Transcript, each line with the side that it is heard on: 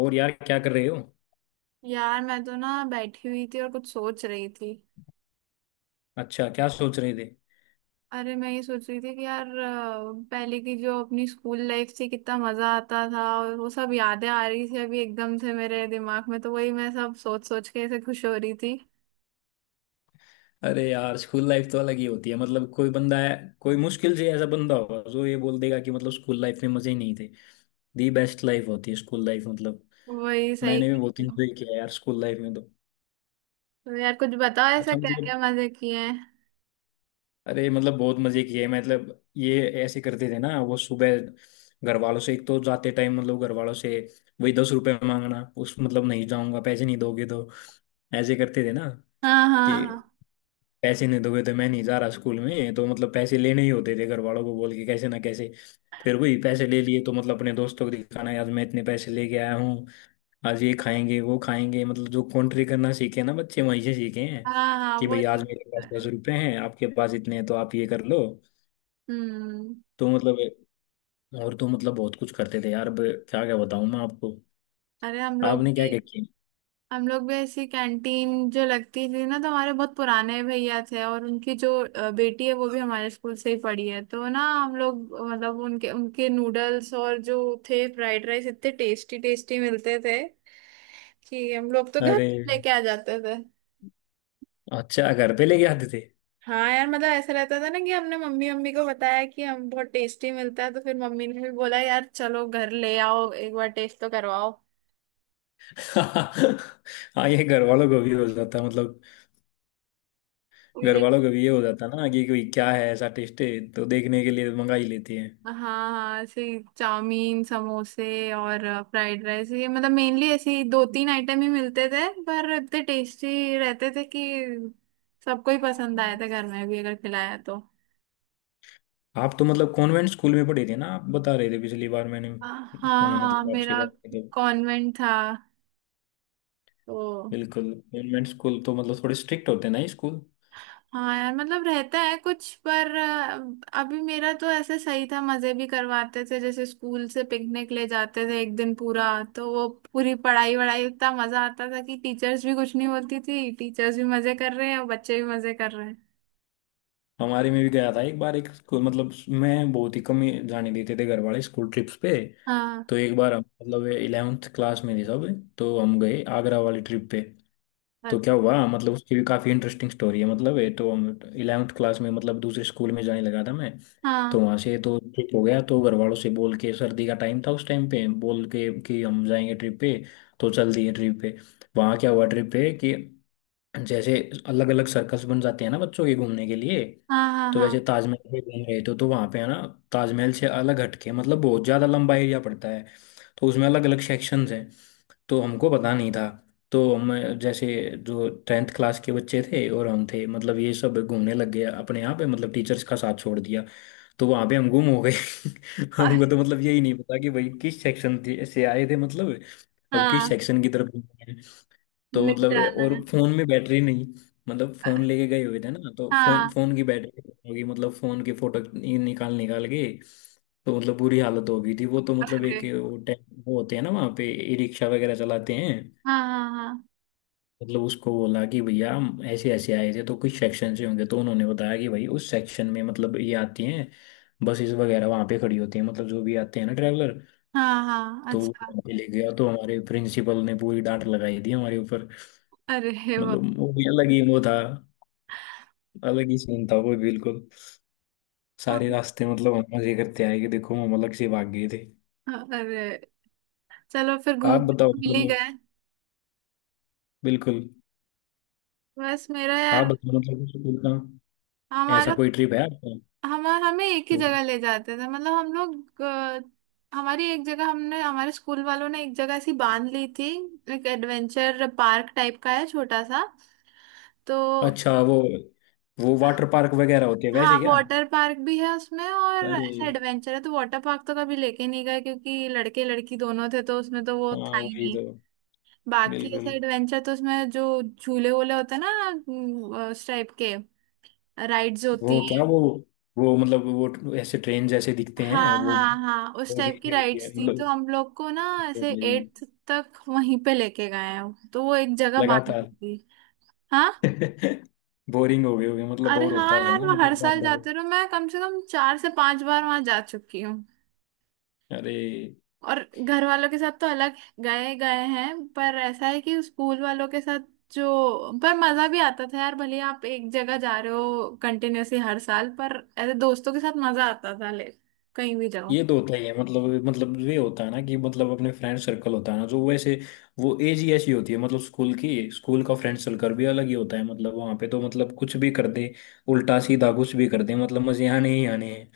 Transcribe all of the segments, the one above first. left: और यार क्या कर रहे हो।
right: यार मैं तो ना बैठी हुई थी और कुछ सोच रही थी।
left: अच्छा क्या सोच रहे थे।
right: अरे मैं ये सोच रही थी कि यार पहले की जो अपनी स्कूल लाइफ थी कितना मजा आता था, और वो सब यादें आ रही थी अभी एकदम से मेरे दिमाग में, तो वही मैं सब सोच सोच के ऐसे खुश हो रही थी।
left: अरे यार स्कूल लाइफ तो अलग ही होती है। मतलब कोई बंदा है, कोई मुश्किल से ऐसा बंदा होगा जो ये बोल देगा कि मतलब स्कूल लाइफ में मजे ही नहीं थे। दी बेस्ट लाइफ होती है स्कूल लाइफ, मतलब
right: वही सही।
left: मैंने भी बहुत
right: तो
left: इंजॉय किया है यार स्कूल लाइफ में तो।
right: यार कुछ बताओ ऐसा
left: अच्छा
right: क्या
left: मतलब,
right: क्या मजे किए हैं।
left: अरे मतलब बहुत मजे किए। मतलब ये ऐसे करते थे ना, वो सुबह घर वालों से, एक तो जाते टाइम मतलब घर वालों से वही 10 रुपए मांगना। उस मतलब नहीं जाऊंगा, पैसे नहीं दोगे तो। ऐसे करते थे ना
right: हाँ,
left: कि
right: हाँ,
left: पैसे नहीं दोगे तो मैं नहीं जा रहा स्कूल में। तो मतलब पैसे लेने ही होते थे घर वालों को बोल के, कैसे ना कैसे। फिर वही पैसे ले लिए तो मतलब अपने दोस्तों को दिखाना, यार मैं इतने पैसे लेके आया हूँ, आज ये खाएंगे वो खाएंगे। मतलब जो कॉन्ट्री करना सीखे ना बच्चे, वहीं से सीखे हैं
right: हाँ, हाँ, हाँ,
left: कि
right: वो
left: भाई आज
right: चीज
left: मेरे
right: तो
left: पास दस
right: है।
left: रुपए हैं, आपके पास इतने हैं, तो आप ये कर लो।
right: हम्म।
left: तो मतलब और तो मतलब बहुत कुछ करते थे यार। अब क्या क्या बताऊं मैं आपको,
right: अरे हम लोग
left: आपने क्या
right: भी।
left: क्या किया।
right: हम लोग भी ऐसी कैंटीन जो लगती थी ना, तो हमारे बहुत पुराने भैया थे और उनकी जो बेटी है वो भी हमारे स्कूल से ही पढ़ी है, तो ना हम लोग मतलब उनके उनके नूडल्स और जो थे फ्राइड राइस इतने टेस्टी टेस्टी मिलते थे कि हम लोग तो घर
left: अरे,
right: लेके आ जाते थे।
left: अच्छा घर पे लेके आते थे।
right: हाँ यार, मतलब ऐसा रहता था ना कि हमने मम्मी मम्मी को बताया कि हम बहुत टेस्टी मिलता है, तो फिर मम्मी ने भी बोला यार चलो घर ले आओ एक बार टेस्ट तो करवाओ।
left: हाँ, ये घर वालों को भी हो जाता है मतलब। घर वालों को भी ये हो जाता ना कि कोई क्या है, ऐसा टेस्ट है तो देखने के लिए मंगा ही लेते हैं।
right: हाँ, हाँ, ऐसे चाउमीन, समोसे और फ्राइड राइस, ये मतलब मेनली ऐसी दो तीन आइटम ही मिलते थे पर इतने टेस्टी रहते थे कि सबको ही पसंद आए थे घर में भी अगर खिलाया तो।
left: आप तो मतलब कॉन्वेंट स्कूल में पढ़े थे ना, आप बता रहे थे पिछली बार, मैंने
right: हाँ,
left: सुना,
right: हाँ,
left: मतलब आपसे
right: मेरा
left: बात की थी।
right: कॉन्वेंट था तो।
left: बिल्कुल कॉन्वेंट स्कूल तो मतलब थोड़े स्ट्रिक्ट होते हैं ना ये स्कूल।
right: हाँ यार, मतलब रहता है कुछ पर अभी मेरा तो ऐसे सही था, मजे भी करवाते थे, जैसे स्कूल से पिकनिक ले जाते थे एक दिन पूरा। तो वो पूरी पढ़ाई वढ़ाई, इतना मजा आता था कि टीचर्स भी कुछ नहीं बोलती थी। टीचर्स भी मजे कर रहे हैं और बच्चे भी मजे कर रहे हैं।
left: हमारे में भी गया था एक बार एक स्कूल, मतलब मैं, बहुत ही कम ही जाने देते थे घर वाले स्कूल ट्रिप्स पे।
right: हाँ।
left: तो एक बार हम मतलब इलेवेंथ क्लास में थे सब, तो हम गए आगरा वाली ट्रिप पे। तो
right: अच्छा।
left: क्या हुआ मतलब, उसकी भी काफ़ी इंटरेस्टिंग स्टोरी है। मतलब है तो हम इलेवेंथ क्लास में, मतलब दूसरे स्कूल में जाने लगा था मैं। तो
right: हाँ,
left: वहां से तो ठीक हो गया। तो घर वालों से बोल के, सर्दी का टाइम था उस टाइम पे, बोल के कि हम जाएंगे ट्रिप पे। तो चल दिए ट्रिप पे। वहां क्या हुआ ट्रिप पे कि जैसे अलग अलग सर्कस बन जाते हैं ना बच्चों के घूमने के लिए,
right: हाँ, हाँ,
left: तो वैसे
right: हाँ।
left: ताजमहल पे घूम रहे थे। तो वहां पे है ना, ताजमहल से अलग हटके मतलब बहुत ज्यादा लंबा एरिया पड़ता है, तो उसमें अलग अलग सेक्शंस हैं। तो हमको पता नहीं था, तो हम जैसे, जो टेंथ क्लास के बच्चे थे और हम थे, मतलब ये सब घूमने लग गए अपने यहाँ पे, मतलब टीचर्स का साथ छोड़ दिया। तो वहाँ पे हम गुम हो गए।
right: अरे,
left: हमको तो मतलब यही नहीं पता कि भाई किस सेक्शन से आए थे, मतलब अब किस
right: हाँ
left: सेक्शन की तरफ। तो
right: मिल
left: मतलब,
right: जाना
left: और
right: है।
left: फोन में बैटरी नहीं, मतलब
right: अ-
left: फोन लेके गए हुए थे ना, तो फोन
right: हाँ।
left: फोन की बैटरी होगी मतलब, फोन के फोटो निकाल निकाल के। तो मतलब बुरी हालत हो गई थी। वो तो मतलब एक
right: अरे,
left: वो वो होते हैं ना वहाँ पे, ई रिक्शा वगैरह चलाते हैं,
right: हाँ, हाँ,
left: मतलब उसको बोला कि भैया हम ऐसे ऐसे आए थे, तो कुछ सेक्शन से होंगे, तो उन्होंने बताया कि भाई उस सेक्शन में मतलब ये आती हैं, बसेस वगैरह वहाँ पे खड़ी होती हैं, मतलब जो भी आते हैं ना ट्रैवलर।
right: हाँ, हाँ, हाँ,
left: तो वो
right: अच्छा।
left: वहाँ पे ले गया, तो हमारे प्रिंसिपल ने पूरी डांट लगाई थी हमारे ऊपर।
right: अरे वाह।
left: मतलब वो भी अलग ही वो था, अलग ही सीन था वो बिल्कुल। सारे
right: हाँ,
left: रास्ते मतलब हम मजे करते आए कि देखो, हम अलग से भाग गए थे।
right: हाँ, अरे चलो फिर घूम
left: आप बताओ
right: मिल ही
left: मतलब,
right: गए।
left: बिल्कुल,
right: बस मेरा
left: आप
right: यार,
left: बताओ मतलब स्कूल का ऐसा
right: हमारा,
left: कोई ट्रिप है आपका।
right: हम हमें एक ही
left: तो
right: जगह ले जाते थे, मतलब हम लोग, हमारी एक जगह, हमने हमारे स्कूल वालों ने एक जगह ऐसी बांध ली थी। एक एडवेंचर पार्क टाइप का है छोटा सा, तो।
left: अच्छा वो वाटर पार्क वगैरह होते हैं
right: हाँ
left: वैसे क्या।
right: वाटर पार्क भी है उसमें और
left: अरे
right: ऐसा एडवेंचर है, तो वाटर पार्क तो कभी लेके नहीं गए क्योंकि लड़के लड़की दोनों थे तो उसमें तो वो
left: हाँ
right: था ही
left: वही
right: नहीं।
left: तो,
right: बाकी ऐसा
left: बिल्कुल।
right: एडवेंचर तो उसमें जो झूले वूले होते हैं ना उस टाइप के राइड्स होती।
left: वो क्या, वो मतलब वो ऐसे ट्रेन जैसे दिखते हैं
right: हाँ,
left: वो।
right: हाँ, हाँ, उस
left: वो भी
right: टाइप की
left: ये होती है
right: राइड्स थी तो
left: मतलब,
right: हम लोग को ना ऐसे
left: भाई
right: एट्थ तक वहीं पे लेके गए हैं, तो वो एक जगह बानी
left: लगातार।
right: थी। हाँ।
left: बोरिंग हो गए होगे मतलब,
right: अरे
left: बोर होता
right: हाँ
left: होगा
right: यार,
left: ना
right: मैं हर
left: मतलब, बार
right: साल
left: बार।
right: जाती रहा, मैं कम से कम 4 से 5 बार वहां जा चुकी हूँ।
left: अरे
right: और घर वालों के साथ तो अलग गए गए हैं, पर ऐसा है कि स्कूल वालों के साथ जो, पर मजा भी आता था यार, भले आप एक जगह जा रहे हो कंटिन्यूअसली हर साल, पर ऐसे दोस्तों के साथ मजा आता था ले, कहीं भी जाओ।
left: ये तो होता ही है मतलब, मतलब ये होता है ना कि मतलब अपने फ्रेंड सर्कल होता है ना, जो वैसे वो एज ही ऐसी होती है, मतलब स्कूल की, स्कूल का फ्रेंड सर्कल भी अलग ही होता है। मतलब वहाँ पे तो मतलब कुछ भी कर दे, उल्टा सीधा कुछ भी कर दे, मतलब मजे आने ही आने हैं।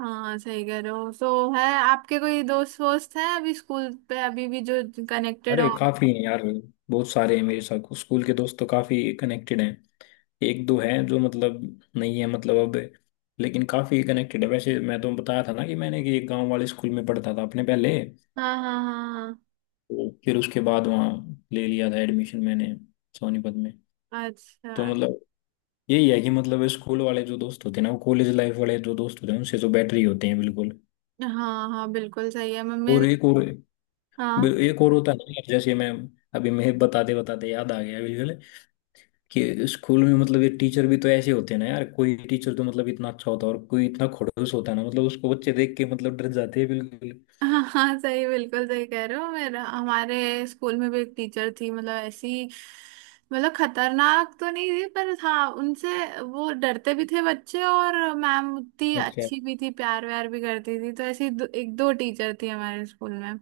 right: हाँ सही कह रहे हो। तो है आपके कोई दोस्त वोस्त हैं अभी स्कूल पे, अभी भी जो कनेक्टेड
left: अरे
right: हो।
left: काफी हैं यार, बहुत सारे हैं मेरे साथ स्कूल के दोस्त तो, काफी कनेक्टेड हैं। एक दो हैं जो मतलब नहीं है मतलब अब, लेकिन काफी कनेक्टेड है। वैसे मैं तो बताया था ना कि मैंने, कि एक गांव वाले स्कूल में पढ़ता था अपने पहले,
right: हाँ, हाँ, हाँ,
left: तो फिर उसके बाद वहाँ ले लिया था एडमिशन मैंने सोनीपत में।
right: हाँ,
left: तो
right: अच्छा,
left: मतलब यही है कि मतलब स्कूल वाले जो दोस्त होते हैं ना, वो कॉलेज लाइफ वाले जो दोस्त होते हैं उनसे तो बेटर ही होते हैं बिल्कुल।
right: हाँ, हाँ, बिल्कुल सही है मम्मी।
left: और एक और,
right: हाँ,
left: एक और होता है ना, जैसे मैं अभी, मैं बताते बताते याद आ गया बिल्कुल, कि स्कूल में मतलब ये टीचर भी तो ऐसे होते हैं ना यार, कोई टीचर तो मतलब इतना अच्छा होता है, और कोई इतना खड़ूस होता है ना, मतलब उसको बच्चे देख के मतलब डर जाते हैं बिल्कुल।
right: हाँ, हाँ सही, बिल्कुल सही कह रहे हो। मेरा, हमारे स्कूल में भी एक टीचर थी, मतलब ऐसी, मतलब खतरनाक तो नहीं थी, पर हाँ उनसे वो डरते भी थे बच्चे, और मैम उतनी
left: अच्छा,
right: अच्छी भी थी, प्यार व्यार भी करती थी, तो ऐसी एक दो टीचर थी हमारे स्कूल में।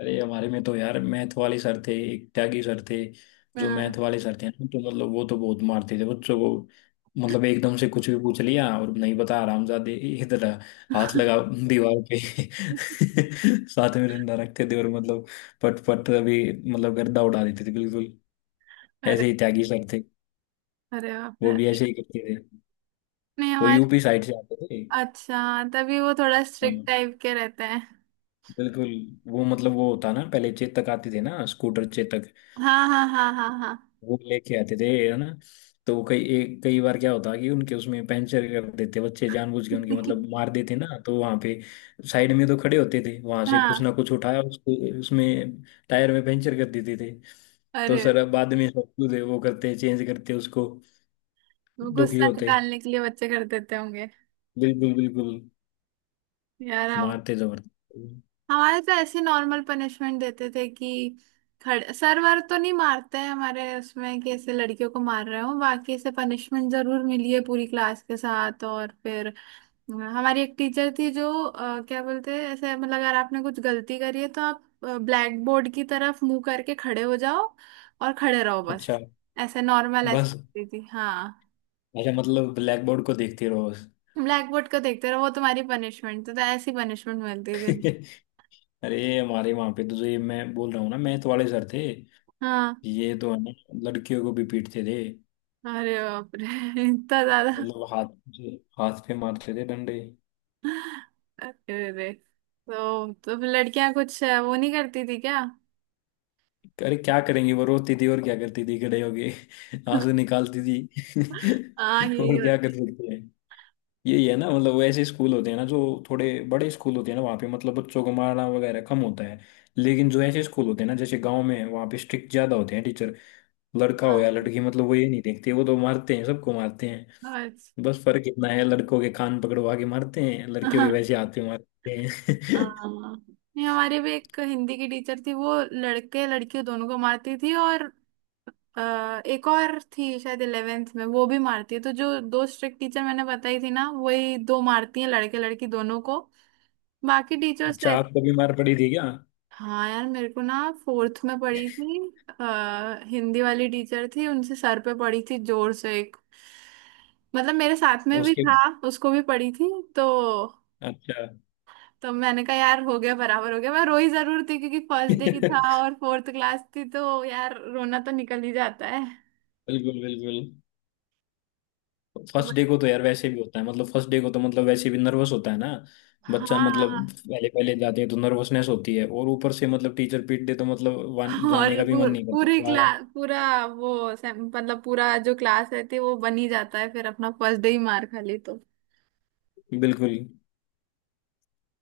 left: अरे हमारे में तो यार मैथ वाले सर थे, एक त्यागी सर थे। जो
right: हाँ।
left: मैथ वाले सर थे ना, तो मतलब वो तो बहुत मारते थे बच्चों को। मतलब एकदम से कुछ भी पूछ लिया और नहीं बता, आरामजादे इधर हाथ लगा दीवार पे। साथ में डंडा रखते थे, और मतलब पट पट अभी, मतलब गर्दा उड़ा देते थे बिल्कुल। ऐसे
right: अरे,
left: ही त्यागी सर थे,
right: अरे बाप
left: वो
right: रे।
left: भी ऐसे ही करते थे।
right: नहीं
left: वो
right: हमारे,
left: यूपी साइड से आते थे।
right: अच्छा तभी वो थोड़ा स्ट्रिक्ट
left: हाँ
right: टाइप के रहते हैं।
left: बिल्कुल, वो मतलब वो होता ना, पहले चेतक आते थे ना, स्कूटर चेतक,
right: हाँ, हाँ, हाँ, हाँ, हाँ,
left: वो लेके आते थे है ना। तो वो कई, एक कई बार क्या होता कि उनके उसमें पंचर कर देते बच्चे, जानबूझ के उनके मतलब मार देते ना, तो वहां पे साइड में तो खड़े होते थे, वहां से कुछ ना
right: हाँ।
left: कुछ उठाया उसको, उसमें टायर में पंचर कर देते थे। तो
right: अरे,
left: सर अब बाद में सब कुछ वो करते, चेंज करते उसको,
right: वो
left: दुखी
right: गुस्सा
left: होते
right: निकालने के लिए बच्चे कर देते होंगे।
left: बिल्कुल बिल्कुल,
right: यार अब
left: मारते जबरदस्त।
right: हमारे तो ऐसे नॉर्मल पनिशमेंट देते थे कि खड़े, सर वर तो नहीं मारते हैं हमारे उसमें कि ऐसे लड़कियों को मार रहे हो, बाकी ऐसे पनिशमेंट जरूर मिली है पूरी क्लास के साथ। और फिर, हाँ, हमारी एक टीचर थी जो क्या बोलते हैं ऐसे, मतलब अगर आपने कुछ गलती करी है तो आप ब्लैक बोर्ड की तरफ मुंह करके खड़े हो जाओ और खड़े रहो बस।
left: अच्छा
right: ऐसे नॉर्मल ऐसे
left: बस,
right: करती थी, हाँ।
left: अच्छा मतलब ब्लैक बोर्ड को देखते रहो बस।
right: ब्लैक बोर्ड को देखते रहो, वो तुम्हारी पनिशमेंट थी। तो ऐसी पनिशमेंट मिलती थी।
left: अरे हमारे वहां पे तो जो ये मैं बोल रहा हूँ ना मैथ वाले सर थे,
right: हाँ।
left: ये तो है ना लड़कियों को भी पीटते थे।
right: अरे बाप रे। इतना ज्यादा?
left: मतलब हाथ, हाथ पे मारते थे डंडे।
right: अरे रे, तो फिर लड़कियां कुछ वो नहीं करती थी क्या?
left: अरे क्या करेंगी, वो रोती थी, और क्या करती थी खड़े होके। आंसू निकालती थी।
right: हाँ यही
left: और क्या
right: होता।
left: कर सकते हैं। यही है ना, मतलब वो ऐसे स्कूल होते हैं ना जो थोड़े बड़े स्कूल होते हैं ना, वहाँ पे मतलब बच्चों को मारना वगैरह कम होता है। लेकिन जो ऐसे स्कूल होते हैं ना जैसे गांव में है, वहाँ पे स्ट्रिक्ट ज्यादा होते हैं टीचर। लड़का हो या लड़की, मतलब वो ये नहीं देखते, वो तो मारते हैं, सबको मारते हैं।
right: हाँ।
left: बस फर्क इतना है, लड़कों के कान पकड़वा के मारते हैं, लड़कियों
right: अच्छा।
left: के वैसे हाथ पे मारते हैं।
right: हाँ, नहीं हमारे भी एक हिंदी की टीचर थी, वो लड़के लड़कियों दोनों को मारती थी। और अ, एक और थी शायद 11th में, वो भी मारती है। तो जो दो स्ट्रिक्ट टीचर मैंने बताई थी ना, वही दो मारती हैं लड़के लड़की दोनों को। बाकी टीचर्स तो
left: अच्छा
right: ऐसे-
left: आपको भी मार पड़ी थी क्या।
right: हाँ यार, मेरे को ना फोर्थ में पड़ी थी। हिंदी वाली टीचर थी, उनसे सर पे पड़ी थी जोर से एक। मतलब मेरे साथ में भी
left: उसके,
right: था, उसको भी पड़ी थी। तो
left: अच्छा।
right: तो मैंने कहा यार हो गया बराबर हो गया। मैं रोई जरूर थी क्योंकि फर्स्ट डे ही था
left: बिल्कुल
right: और फोर्थ क्लास थी, तो यार रोना तो निकल ही जाता है।
left: बिल्कुल,
right: तो
left: फर्स्ट
right: बस-
left: डे को तो यार वैसे भी होता है, मतलब फर्स्ट डे को तो मतलब वैसे भी नर्वस होता है ना बच्चा, मतलब
right: हाँ,
left: पहले पहले जाते हैं तो नर्वसनेस होती है, और ऊपर से मतलब टीचर पीट दे तो मतलब
right: और
left: जाने का भी मन नहीं करता
right: पूरी
left: दोबारा।
right: क्लास, पूरा वो से- मतलब पूरा जो क्लास रहती है वो बन ही जाता है, फिर अपना फर्स्ट डे ही मार खा ली तो।
left: बिल्कुल।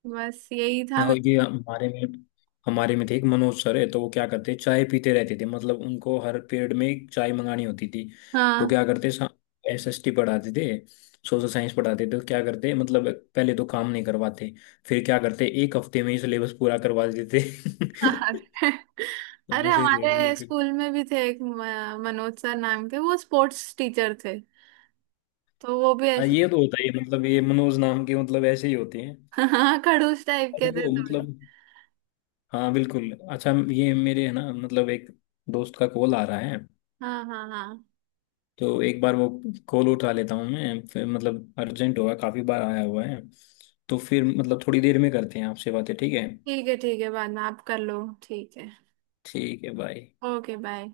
right: बस यही था मैं।
left: और ये हमारे में, हमारे में थे एक मनोज सर है, तो वो क्या करते, चाय पीते रहते थे, मतलब उनको हर पीरियड में एक चाय मंगानी होती थी। वो
right: हाँ।
left: क्या करते, SST पढ़ाते थे, सोशल साइंस पढ़ाते थे। तो क्या करते मतलब, पहले तो काम नहीं करवाते, फिर क्या करते, एक हफ्ते में ही सिलेबस पूरा करवा देते।
right: अरे अरे,
left: ऐसे ही थी वो,
right: हमारे
left: बिल्कुल।
right: स्कूल में भी थे एक मनोज सर नाम के, वो स्पोर्ट्स टीचर थे। तो वो भी
left: हाँ,
right: ऐसे,
left: ये तो होता ही है मतलब, ये मनोज नाम के मतलब ऐसे ही होते हैं
right: हाँ खड़ूस टाइप के थे
left: सबको,
right: थोड़े।
left: मतलब हाँ बिल्कुल। अच्छा ये मेरे है ना मतलब एक दोस्त का कॉल आ रहा है,
right: हाँ, हाँ, हाँ,
left: तो एक बार वो कॉल उठा लेता हूँ मैं, फिर मतलब अर्जेंट होगा, काफी बार आया हुआ है। तो फिर मतलब थोड़ी देर में करते हैं आपसे बातें, ठीक है।
right: ठीक है, ठीक है बाद में आप कर लो। ठीक है।
left: ठीक है, बाय।
right: Okay bye.